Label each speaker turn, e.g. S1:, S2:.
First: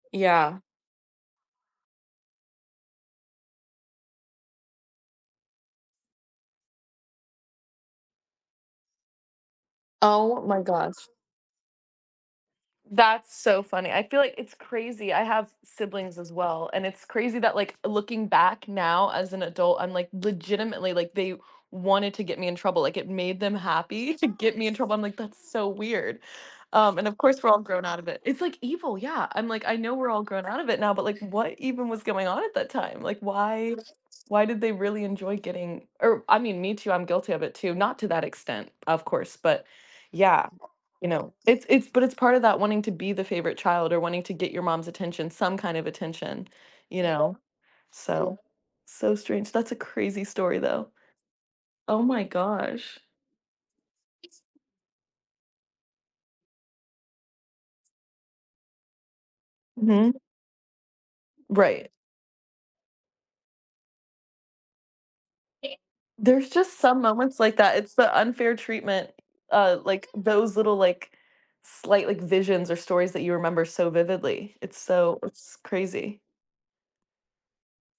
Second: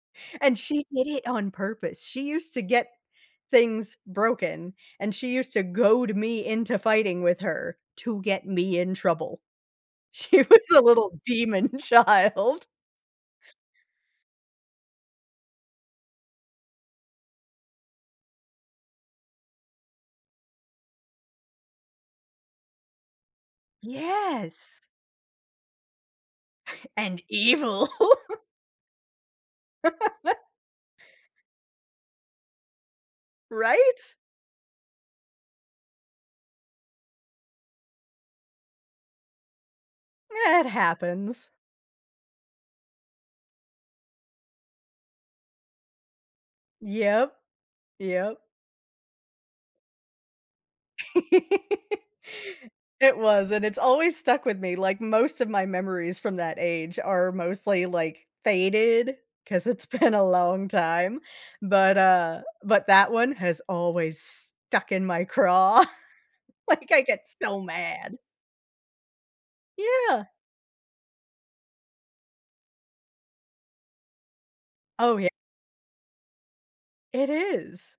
S1: And
S2: Yeah.
S1: she did it on purpose, she used to get things broken, and she used to goad me into fighting with her to get me in trouble. She
S2: Oh my
S1: was a
S2: gosh.
S1: little demon child.
S2: That's so funny, I feel like it's crazy. I have siblings as well, and it's crazy that like, looking back now as an adult, I'm like, legitimately, like, they wanted to get me in trouble, like, it made them happy to get me in
S1: Yes!
S2: trouble. I'm like, "That's so weird." Um, and of
S1: And
S2: course we're all grown
S1: evil.
S2: out of it. It's like evil, yeah, I'm like, "I know we're all grown out of it now, but like, what even was going on at that time?" Like, why
S1: Right.
S2: why did they really enjoy getting or, I mean, me too, I'm guilty of it too, not to that extent, of course, but yeah,
S1: Meh, it
S2: you know.
S1: happens.
S2: It's it's but it's part of that wanting to be the favorite child or wanting to get your mom's attention, some kind of attention, you
S1: Yep,
S2: know? So,
S1: yep.
S2: so strange. That's a crazy story though. Oh my gosh.
S1: It was and it's always stuck with me, like most of my memories from that age are mostly like faded, 'cause it's been
S2: Mhm.
S1: a long time.
S2: Right.
S1: But, uh but that one has always stuck in my craw,
S2: There's just
S1: like
S2: some
S1: I get
S2: moments like
S1: so
S2: that, it's the
S1: mad!
S2: unfair treatment, uh, like
S1: Yeah.
S2: those little like, slight, like, visions or stories that you remember so vividly. It's
S1: Oh
S2: so
S1: ye
S2: it's crazy.
S1: It is.